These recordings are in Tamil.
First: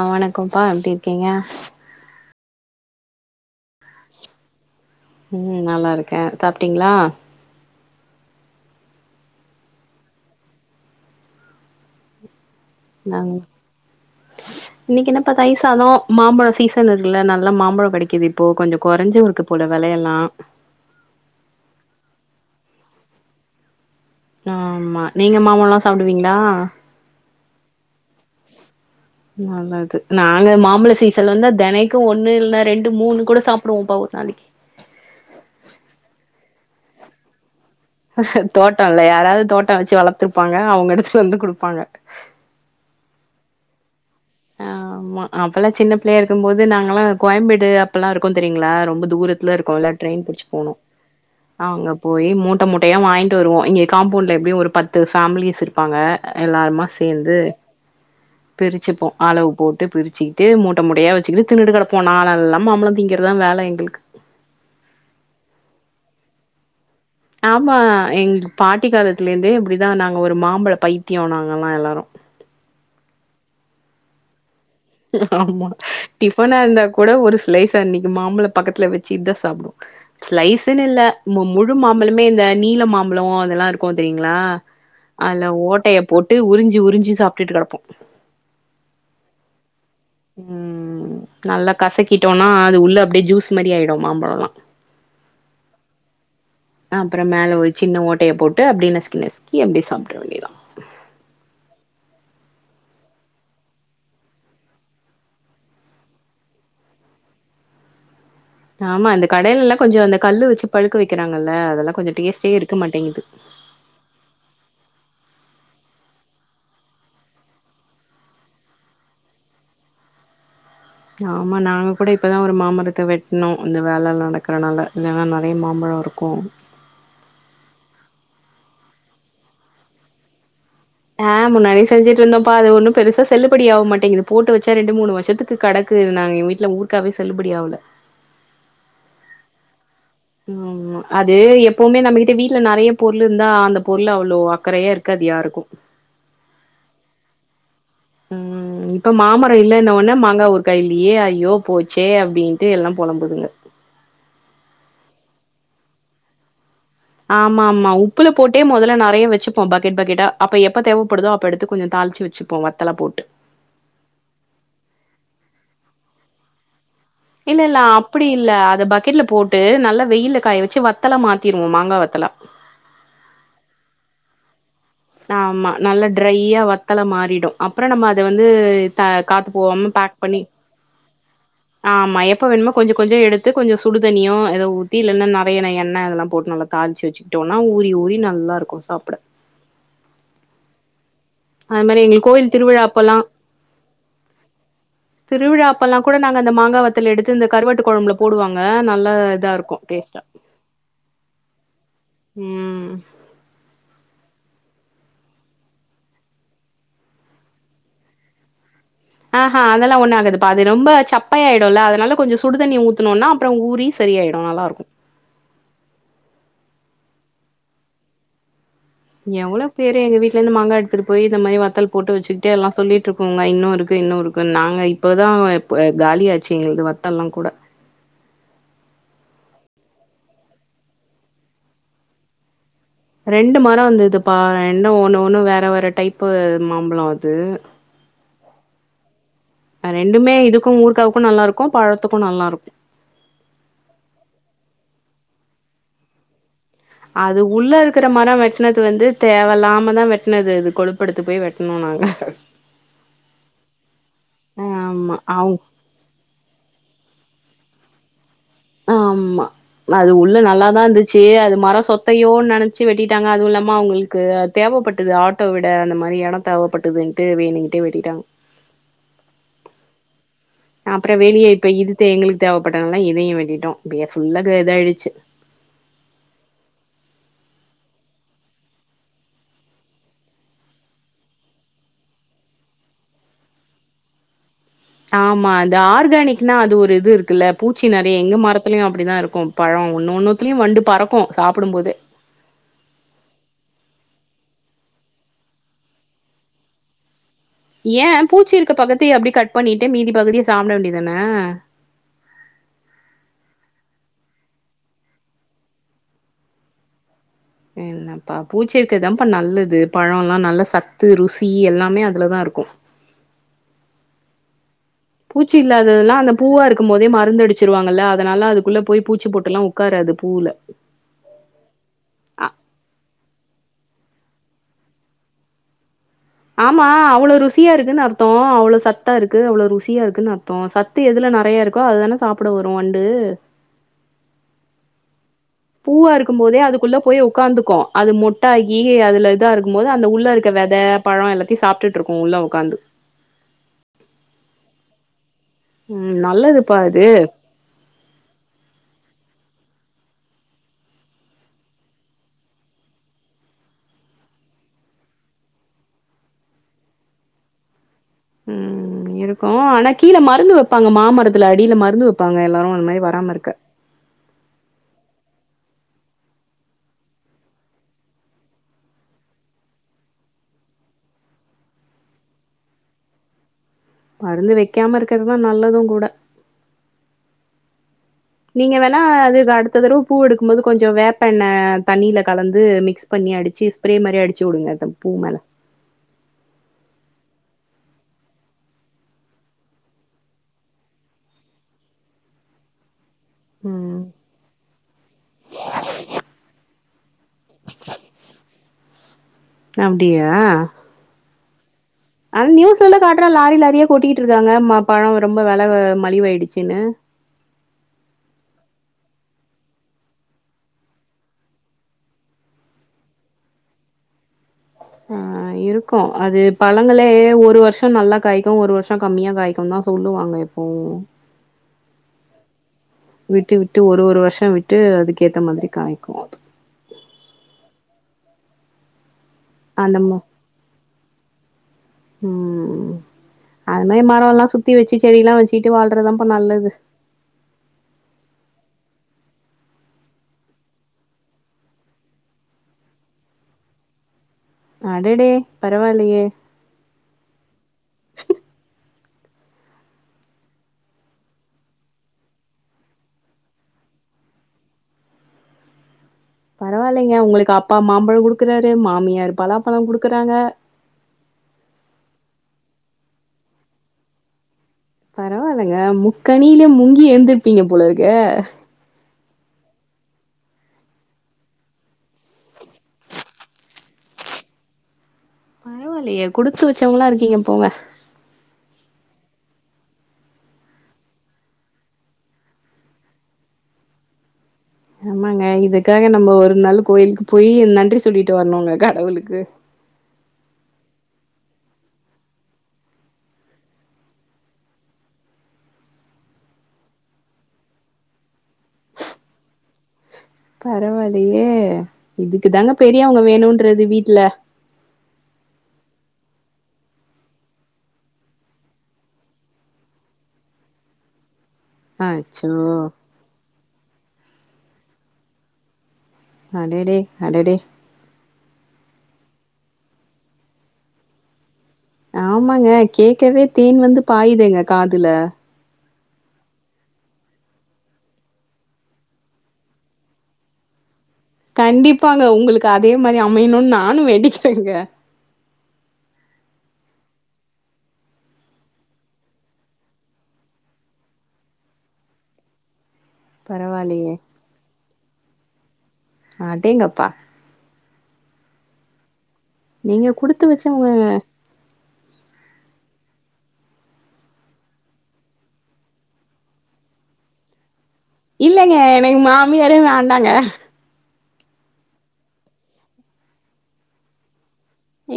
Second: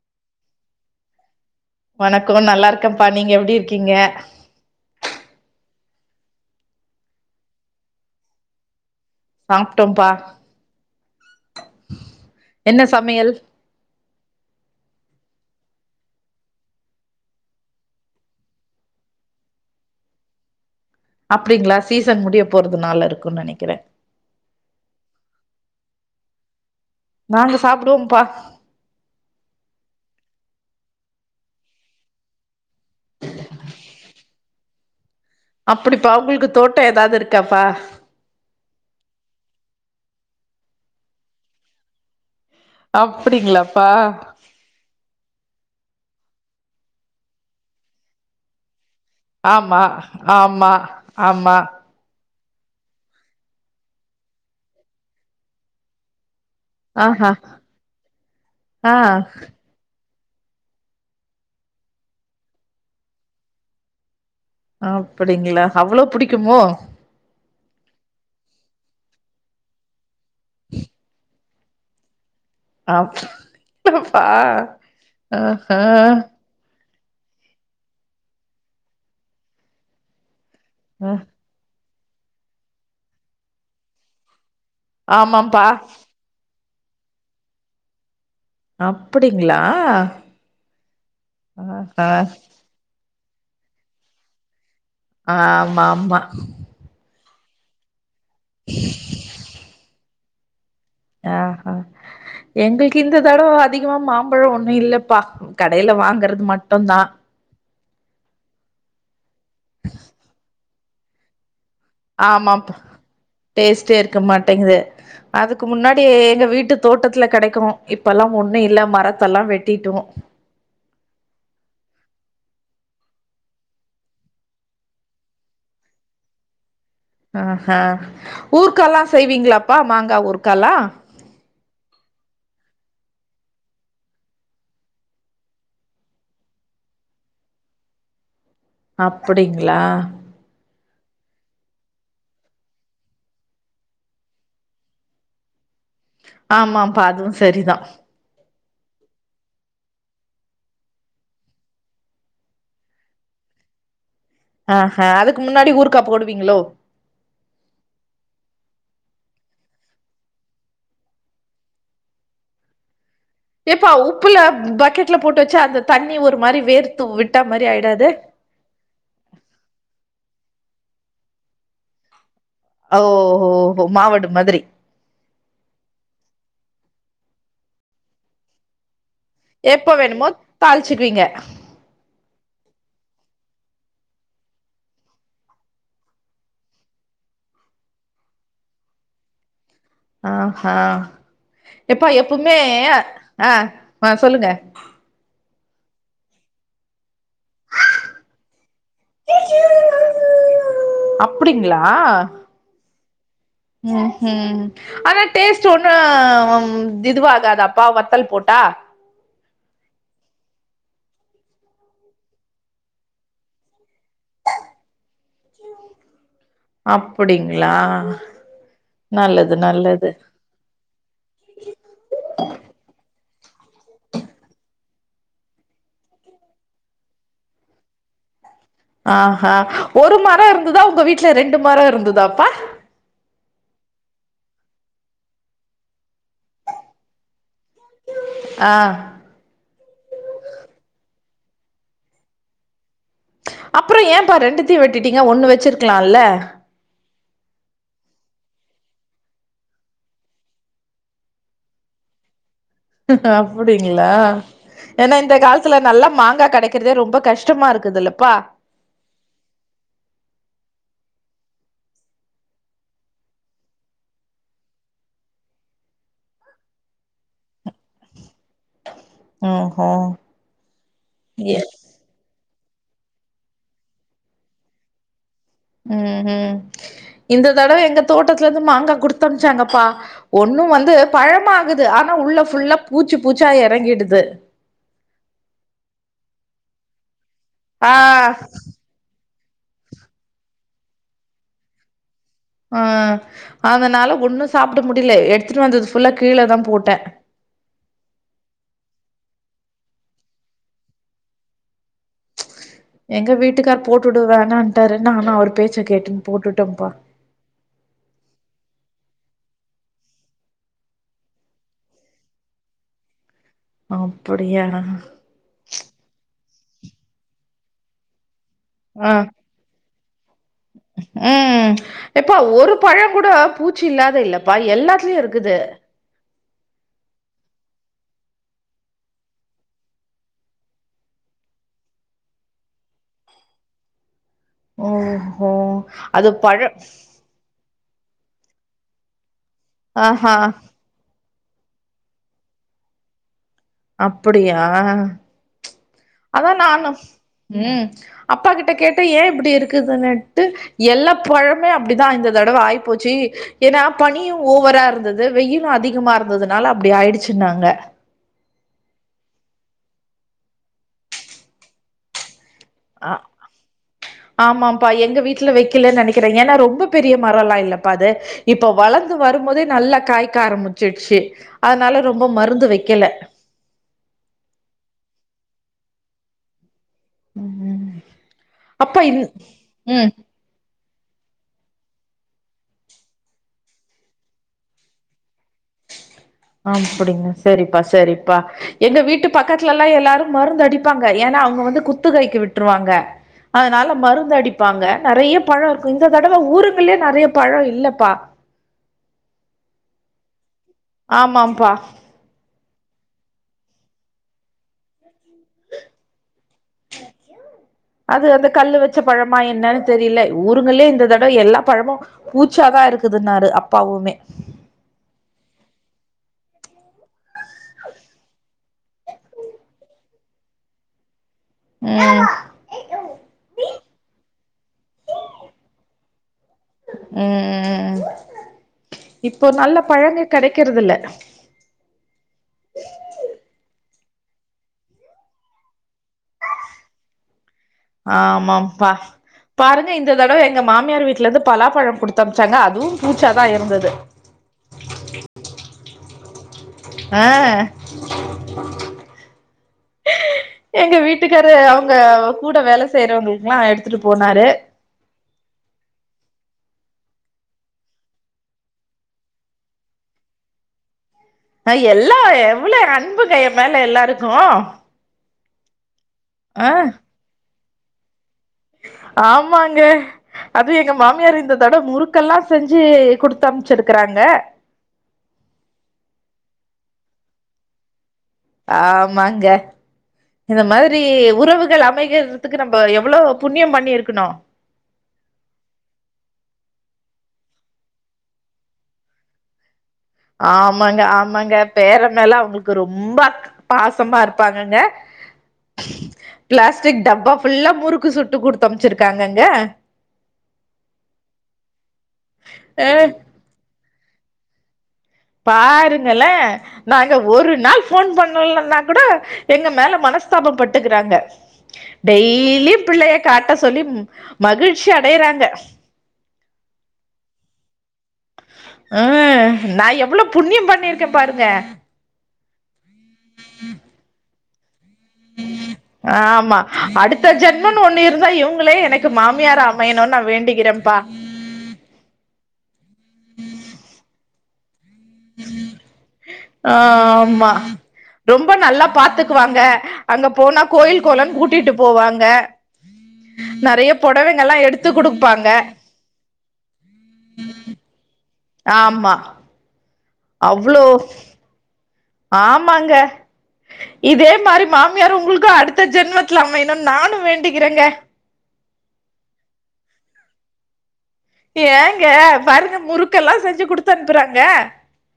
ஆ வணக்கம்ப்பா எப்டி இருக்கீங்க வணக்கோ நல்லா ருக்கேப்பா நீங்க எப்டி இருக்கீங்க ம் நல்லா இருக்கே சாப்பிட்டீங்களா சாப்ட்டோபா நாங்க [inaudible] இன்னைக்கு என்னப்பா தைய்ர்சாதோ அதா மாம்பழோ சீசன் இருக்குல்ல நல்லா மாம்பழோ கெடைக்குது இப்போ கொஞ்ச குறைஞ்சு இருக்கு போல வெளையல்லா அப்டிங்களா சீசன் முடிய போறது நால இருக்குன்னு நெனைக்கிறே ஆ ஆம்மா நீங்க மாம்பழோல்லா சாப்டுவீங்களா நாங்க சாப்டுவோம்ப்பா நல்லது நாங்க மாம்பழ சீசன் வந்தா தினைக்கு ஒண்ணு இல்ன்னா ரெண்டு மூணு கூட சாப்டுவோம்பா ஒரு நாளைக்கு அப்டிப்பா அவங்ளுக்கு தோட்டோ ஏதாவது இருக்காப்பா தோட்டோ இல்ல யாராவது தோட்டம் வெச்சு வளத்துருப்பாங்க அவங்க இடத்துல வந்து குடுப்பாங்க அப்டிங்களாப்பா ஆமா அப்பெல்லா சின்ன பிள்ளையா இருக்கும்போது நாங்கல்லா கோயம்பேடு அப்பல்லா இருக்கு தெரியுங்களா ரொம்ப தூர ஆமா இருக்குல்ல ட்ரெயின் புடிச்சு ஆமா போனும் ஆமா அவங்க போயி மூட்ட மூட்டயா வாங்கிட்டு வருவோ இங்கே காம்பவுண்டில் எப்டியு ஒரு பத்து ஃபேமிலிஸ் இருப்பாங்க எல்லாருமா ஆஹா சேந்து ஆ பிரிச்சுப்போ அளவு போட்டு பிரிச்சுக்ட்டு மூட்ட மூட்டையா வெச்சுகிட்டு திண்ணுட்டு கெடப்போ நாளெல்லா மாம்பழோ திங்கறதா வேல எங்ளுக்கு அப்டிங்களா அவ்ளோ புடிக்குமோ ஆமா எங்க பாட்டி காலத்துலேந்தே இப்டிதா நாங்கள் ஒரு மாம்பழ பைத்தியோ நாங்கல்லா எல்லாரு அப்பப்பா அ அ [unintelligible] அந்த கூட ஒரு ஸ்லைஸா இன்னைக்கு மாம்பழ பக்கத்துல வெச்சுட்டு சாப்டுவே ஸ்லைஸுன்னு இல்லை அ முழு மாம்பழமே இந்த நீல மாம்பழோ அதெல்லா இருக்கு தெரியுங்ளா அதுல ஆமாம்ப்பா ஓட்டையை போட்டு உறிஞ்சி உறிஞ்சி சாப்ட்டுட்டு கெடப்போ அப்புடிங்ளா உம் நல்லா கசக்கிட்டோனா அது உள்ள அப்டியே ஜூஸ் மாரி ஆயிடு மாம்பழல்லா ஆ ஆம்மா ஆம்மா அப்றோ மேல ஒரு சின்ன ஓட்டைய போட்டு அப்டியே நஸ்கி நஸ்கி அப்டி சாப்ட வேண்டியதா ஆ ஹ எங்ளுக்கு இந்த தடவ அதிகமா மாம்பழோ ஒண்ணு இல்லப்பா கடைல வாங்கறது மட்டுந்தா ஆமா அந்த கடைலல்லா கொஞ்ச அந்த கல்லு வெச்சு பழுக்க வைக்கிறாங்கல்ல அதெல்லா கொஞ்சோ டேஸ்ட்டே ஆமாம்ப் இருக்க மாட்டேங்குது டேஸ்டே இருக்க மாட்டேங்குது அதுக் முன்னாடி எங்க வீட்டு தோட்டத்துல கெடைக்கு இப்பல்லா ஒண்ணு இல்ல மரத்தெல்லா வெட்டிட்டோ ஆமா நாங்க கூட இப்பதா ஒரு மாமரத்த வெட்ணோ இந்த வேல நடக்கறனால இல்லனா நெறைய மாம்பழோ இருக்கு [unintelligible] ஆ ஊர்க்கால்லா செய்வீங்களாப்பா மாங்காய் ஊர்க்கால்லா ஆ முன்னாடி செஞ்சிட்டு இருந்தோப்பா அது ஒன்னு பெருசா செல்லுப்படி ஆக மாட்டேங்குது போட்டு வெச்சா ரெண்டு மூணு வருஷத்துக் கடக்கு நாங்க வீட்ல ஊர்க்காவே செல்லுபடி ஆகல அப்புடிங்ளா ஆம்மா அது எப்பவுமே நம்மகிட்ட வீட்ல நெறைய பொருள் இருந்தா அந்த பொருள் அவ்ளவு அக்கறையா இருக்காது யாருக்கு ஆமாப்பா அதுவு சரிதா ம் இப்ப மாமரம் இல்னோன உடன்னே மாங்காய் ஊருகாய்யில்லயே ஐயோ போச்சே அப்டின்ட்டு எல்லா பொழம்புதுங்க ஆ ஹ அதுக்கு முன்னாடி ஊர்க்கா போடுவீங்ளோ ஆம்மா ஆம்மா உப்புல போட்டே மொதல்ல நெறைய வெச்சுப்போ பக்கெட் பக்கெட்டா அப்ப எப்ப தேவப்படுதோ அப்ப எடுத்து கொஞ்ச தாளிச்சு வெச்சு அப்போ வத்தல போட்டு ஏப்பா உப்புல பக்கெட்ல போட்டு வச்சா அந்த தண்ணி ஒரு மாரி வேர்த்து விட்டு இல்ல இல்ல அப்டி இல் இல்ல அத பக்கெட்ல போட்டு நல்லா வெயில்ல காய வச்சு வத்தலா மாத்திருவோ மாங்கா வத்தலா ஓஹோ ஹோ மாவடு மாதிரி ஆமா நல்ல ட்ரையா வத்தல மாறிடு அப்ற நம்ம அத வந்து காத்து போவாம எப்ப பேக் வேணுமோ பண்ணி தாளிச்சுக்குவீங்க ஆமா எப்ப வேணுமொ கொஞ்ச கொஞ்ச எடுத்து கொஞ்ச சுடுதண்ணியோ ஏத ஊத்தி இல்லன்னா நெறைய எண்ணெய்ல்லா போட்டு நல்லா தாளிச்சு வச்சுக்கிட்டோம்னா ஊரி ஊரி நல்லா இருக்கு சாப்பிட ஆ ஹ அது மாரி எப்பா எங்களுக்கு கோயில் எப்பமே திருவிழா அப்பல்லாம் ஆ ஆ சொல்லுங்க திருவிழா அப்பெல்லா கூட நாங்க அந்த மாங்கா வத்துல எடுத்து இந்த கருவாட்டு கொழம்புல போடுவாங்க நல்ல இதா இருக்கு டேஸ்ட்டா அப்டிங்களா ம் ம் ம் ஆனா டேஸ்ட் ஒண்ணு இதுவாகாதாப்பா வத்தல் போட்டா ஆ ஹ அதெல்லா ஒன்னு ஆகதுப்பா அது ரொம்ப சப்பய ஆயிடு இல்ல அதனால கொஞ்ச சுடுதண்ணி ஊத்துனம்னா அப்ற ஊரி சரியாயிடு நல்லாருக்கு அப்டிங்களா நல்லது நல்லது வீட்லந்து மாங்கா எடுத்துட்டு போய் இந்த மாரி வத்தல் போட்டு வச்சுக்கிட்டே எல்லா சொல்லிட்டு இருக்கோங்க இன்னு இருக்கு இன்னு இருக்கு நாங்க இப்போதா இப்ப காலியாச்சி வத்தெல்லா கூட ஆ ஒரு மர இருந்ததா உங்க வீட்டல ரெண்டு மர இருந்ததாப்பா ரெண்டு மர இந்ததுப்பா ரெண்டு ஒண்ணு ஒண்ணு வேற வேற டைப்பு மாம்பழ அது ஆ ரெண்டுமே இதுக்கு ஊர்காவுக்கு நல்லா இருக்கு பழத்துக்கு நல்லா இருக்கு அப்புற ஏன்பா ரெண்டுத்தையு வெட்டிட்டீங்க ஒண்ணு வச்சிருக்கலாம்ல்ல அது உள்ள இருக்கிற மர வெட்னது வந்து தேவ இல்லாமதா வெட்னது இது கொழுப்பெடுத்து போய் வெட்ணோ நாங்க அப்டிங்களா ஆமா. ஏன்னா இந்த அவ் காலத்துல நல்லா மாங்காய் கெட க்கிறதே ரொம்ப கஷ்டமா இருக்குதுல்லப்பா ஆமா அது உள்ள நல்லாதா இருந்துச்சு அது மர சொத்தையோன்னு நெனைச்சு வெட்டிட்டாங்க அதுவு இல்லமா அவங்களுக்கு தேவைப்பட்டது ஆட்டோ விட அந்த மாரி எட தேவைப்பட்டுதுன்ட்டு வேணுக்கிட்டே வெட்டிட்டாங்க ஓஹோ அப்புற வெளிய எ இப்ப இது எங்களுக்கு தேவைப்பட்டனாலா இதையு வெட்டிட்டோ இப்ப ஃபுல்லா இத ஆயிடுச்சு ம் ம் இந்த தடவ எங்க தோட்டத்துல இருந்து மாங்கா குடுத்தனுச்சாங்கப்பா ஒண்ணு வந்து பழமாகுது ஆனா உள்ள ஃபுல்லா பூச்சு பூச்சா எறங்கிடுது ஆமா அது ஆர்கானிக்னா அது ஒரு இது இருக்குல்ல பூச்சி ஆ நெறைய எங்க மரத்துலயு அப்டிதா இருக்கு பழ ஒன்ன ஒன்னுத்துலயு வண்டு பறக்கு சாப்பிடும் போதே ஆ அதனால ஒன்னு சாப்ட முடில எடுத்துட்டு வந்தது ஃபுல்லா கீழதா போட்டே ஏ பூச்சி இருக்க பக்கத்த அப்டி கட் பண்ணிட்டு மீதி பகுதிய சாப்ட வேண்டியதானே எங்க வீட்டுக்கார் போட்டுடு வோனாட்டாரு நானா அவரு பேச்ச கேட்டுன் போட்டுட்டேன்ப்பா என்ன பா பூச்சி இருக்கிறதுதான்ப்பா நல்லது பழ எல்லா நல்ல சத்து ருசி எல்லாமே அதுலதா இருக்கு அப்படியா பூச்சி இல்லாததுல்லா அந்த பூவா இருக்கு போதே மருந்து அடிச்சிருவாங்கல்ல அதனால அது க்குள்ள போய் ஆ பூச்சி பொட்டுல்லா உக்காராது பூவ்ல ம் எப்பா ஒரு பழ கூட பூச்சி இல்லாத இல்லப்பா எல்லாத்துலயு இருக்குது ஆமா அவ்ளோ ருசியா இருக்குன்னு அர்த்த அவ்வளோ சத்தா இருக்கு அவ்ளோ ருசியா இருக்குன்னு அர்த்த சத் சத்து எதுல நெறையா இருக்கோ அதுதானே சாப்பட வரு வண்டு ஓ பூவா இருக்கு போதே அதுக்குள்ள போய் ஒக்காந்துக்கு அது மொட்டாகி அதுல இதா இருக்கு போது அந்த உள்ள ஆஹா இருக்க வெத பழ எல்லாத்தையு சாப்ட்டுட்டு இருக்கு உள்ள உக்காந்து அப்டியா ம் அதா நல்லதுப்பா நானும் அது ம் அப்பா கிட்ட கேட்ட ஏன் இப்டி இருக்குதுன்னட்டு எல்லா பழமே அப்டிதா இந்த தடவ ஆகிப்போச்சு ஏன்னா பனியு ஓவரா இருந்தது வெயிலு அதிகமா இருந்ததுனால அப்டி ஆயிடுச்சுன்னாங்க ம் இருக்கு ஆனா கீழே மருந்து வைப்பாங்க மாமரத்துல அடியில மருந்து வைப்பாங்க எல்லாரு இந்த மாரி ஆ வராம இருக்க ஆமாப்பா எங்க வீட்டுல வைக்கலன்னு நெனைக்கிறே ஏன்னா ரொம்ப பெரிய மரம்லா இல்லப்பா அது இப்ப வளந்து வரும்போதே நல்லா காய்க்க ஆரம்பிச்சடுச்சு அதனால ரொம்ப மருந்து வைக்கல மருந்து வைக்காம இருக்கிறதுதா நல்லது கூட ம் ம் நீங்க வேணா அப்பா இன் அதுக்கு அடுத்த தட பூ எடுக்கு பூக்கும்போது கொஞ்சோ வேப்பண்ணெ தண்ணியில கலந்து மிக்ஸ் பண்ணி அடிச்சு ஸ்ப்ரே மாரி அடிச்சு விடுங்க அ பூ மேலே அப்டிங்க செரிப்பா செரிப்பா எங்க வீட்டு பக்கத்துல்லா எல்லாரு மருந்து அடிப்பாங்க ஏன்னா அவங்க வந்து குத்து கைக்கு விட்டுருவாங்க அதனால ம் மருந்து அடிப்பாங்க நெறைய பழோ இருக்கு இந்த தடவை ஊருக்குள்ளயே நெறைய பழோ இல்லப்பா அப்டியா ஆமாம்பா ஆனா நியூஸ்ல்ல காட்டுறா லாரி லாரியா கொட்டிக்கிட்டு இருக்காங்க ம பழம் ரொம்ப வில மலிவாயிடுச்சுன்னு [inaudible] அது அந்த கல்லு வச்ச பழமா என்னன்னு தெரியல ஊருங்களயே இந்த தட எல்லா பழமும் பூச்சாதான் இருக்குதுன்னாரு அப்பாவுமே அ இருக்கு அது பழங்களே ஒரு வருஷோ நல்லா காய்க இப்ப ஒரு வருஷம் கம்மியா காய்க்கு தா சொல்லுவாங்க இப்போவும் ம் விட்டு விட்டு ஒரு ஒரு வருஷோ விட்டு அதுக்கேத்த மாதிரி காமிக்கு ம் இப்போ நல்ல அந்தம பழங்க கெடைக்கிறது இல்ல ம் அது மாரி மரம் எல்லா சுத்தி வச்சு செடியல்லா வச்சுட்டு வாழ்றதுதாப்பா நல்லது ஆமாப்பா பாருங்க இந்த தடவ எங்க மாமியார் வீட்ல இருந்து பலாப்பழம் குடுத்து அம்ச்சாங்க அதுவும் பூச்சாதா இருந்தது அடடே பரவாயில்லயே அ எங்க வீட்டுக்காரு அவங்க கூட வேல செய்றவங்களுக்குல்லா எடுத்துட்டு போனாரு பரவாயில்லைங்க உங்களுக்கு அப்பா மாம்பழோ குடுக்குறாரு மாமியாரு பலாப்பழோ குடுக்குறாங்க ஹ எல்லா எவ்ளோ அன்புங்க எ மேல எல்லாருக்கு பரவாயில்லங்க முக்கனில ஆ முங்கி எழுந்துருப்பீங்க போலருக்கு ஆமாங்க அதுவு எங்க மாமியார் இந்ததட முறுக்கெல்லா செஞ்சு குடுத்து அனுப்ச்சுருக்குறாங்க பரவாயில்லயே குடுத்து வச்சவங்கலா இருக்கீங்க போங்க ஆமாங்க இந்த மாதிரி உறவுகள் அமைகிறதுக்கு நம்ம எவ்வளோ புண்ணியோ பண்ணிருக்கணு ஆமாங்க இதுக்காக நம்ம ஒரு நாள் கோயிலுக்கு போய் நன்றி சொல்லிட்டு வர்ணுங்க கடவுளுக்கு ஆமாங்க ஆமாங்க பேரன் மேல அவுங்ளுக்கு ரொம்பா க் பாசமா இருப்பாங்கங்க பிளாஸ்டிக் டப்பா ஃபுல்லா முறுக்கு சுட்டு குடுத்து அம்ச்சிருக்காங்கங்க பரவாயில்லயே இதுக்கு தாங்க பெரியவ்ங்க வேணுன்றது வீட்ல பாருங்கள நாங்க ஒரு நாள் ஃபோன் பண்ணுலன்னா கூட எங்க மேல மனஸ்தாபம் பட்டுக்குறாங்க அச்சோ டெய்லியு பிள்ளைய காட்ட சொல்லி மகிழ்ச்சி அடைறாங்க அடடே அடடே ஆ நா எவுளோ புண்ணியம் பண்ணிருக்கே பாருங்க ஆமாங்க கேக்கவே தேன் வந்து பாயுதேங்க காதுல [inaudible] ஆமா அடுத்த ஜென்மோன் ஒன்னு இருந்தா இவுங்களே எனக்கு மாமியாரா அமையணுன் நான் வேண்டிகிறேன்பா கண்டிப்பாங்க உங்களுக்கு அதே மாரி அமையணுன் நானு வேண்டிக்கிறேங்க ஆ ஆமா ரொம்ப நல்லா பாத்துக்குவாங்க அங்க போனா கோயில் கொளொன் கூட்டிட்டு போவாங்க நெறையா பரவாயில்லையே பொடவைங்களா எடுத்து குடுப்பாங்க அடேங்கப்பா ஆமா நீங்க குடுத்து அவுளோ வச்சவங்க ஆமாங்க இதே மாரி மாமியார் உங்குளுக்கு அடுத்த ஜென்மத்துல அமையனுன் நானு வேண்டிக்கிறேங்க இல்லைங்க எனக்கு மாமியாரே வேண்டாங்க ஏங்க பாருங்க முறுக்கெல்லா செஞ்சு குடுத்து அனுப்புறாங்க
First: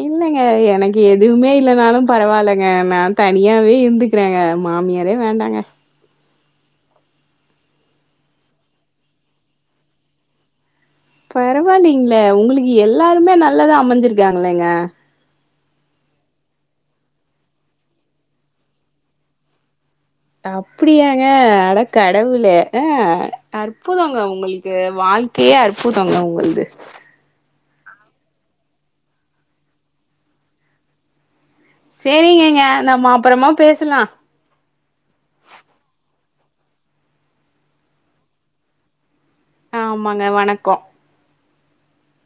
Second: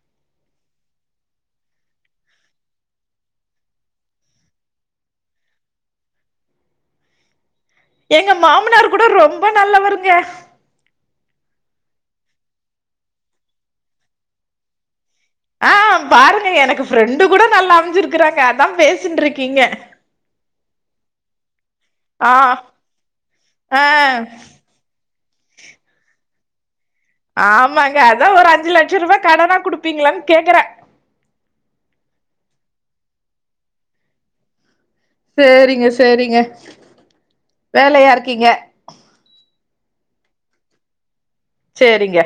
இல்லங்க எனக்கு எதுவ்மே இல்லனாலு பரவாயில்லங்க நா தனியாவே இருந்துக் கிறேங்க மாமியாரே வேண்டாங்க எங்க மாமனாரு கூட ரொம்ப நல்லவருங்க பரவாயில்லிங்ளே உங்களுக்கு எல்லாருமே நல்லதா அமஞ்சிருக்காங்களேங்க ஆ பாருங்க எனக்கு ஃப்ரெண்டு கூட நல்லா அமஞ்சிருக்குறாங்க அதா பேசிட்ருக்கீங்க அப்புடியாங்க அட ஆ கடவுளே ஆ ஆ அற்புதோங்க உங்களுக் கு வாழ்க்கையே அற்புதோங்க உங்கள்து ஆமாங்க அதா ஒரு அஞ்சு லட்சருவா கடனா குடுப்பீங்குளான் கேக்குற சேரிகேங்க நம்ம அப்புறமா பேசுலா சேரிங்க சேரிங்க வேலயா இருக்கீங்க ஆ ஆமாங்க வணக்கோ சேரிங்க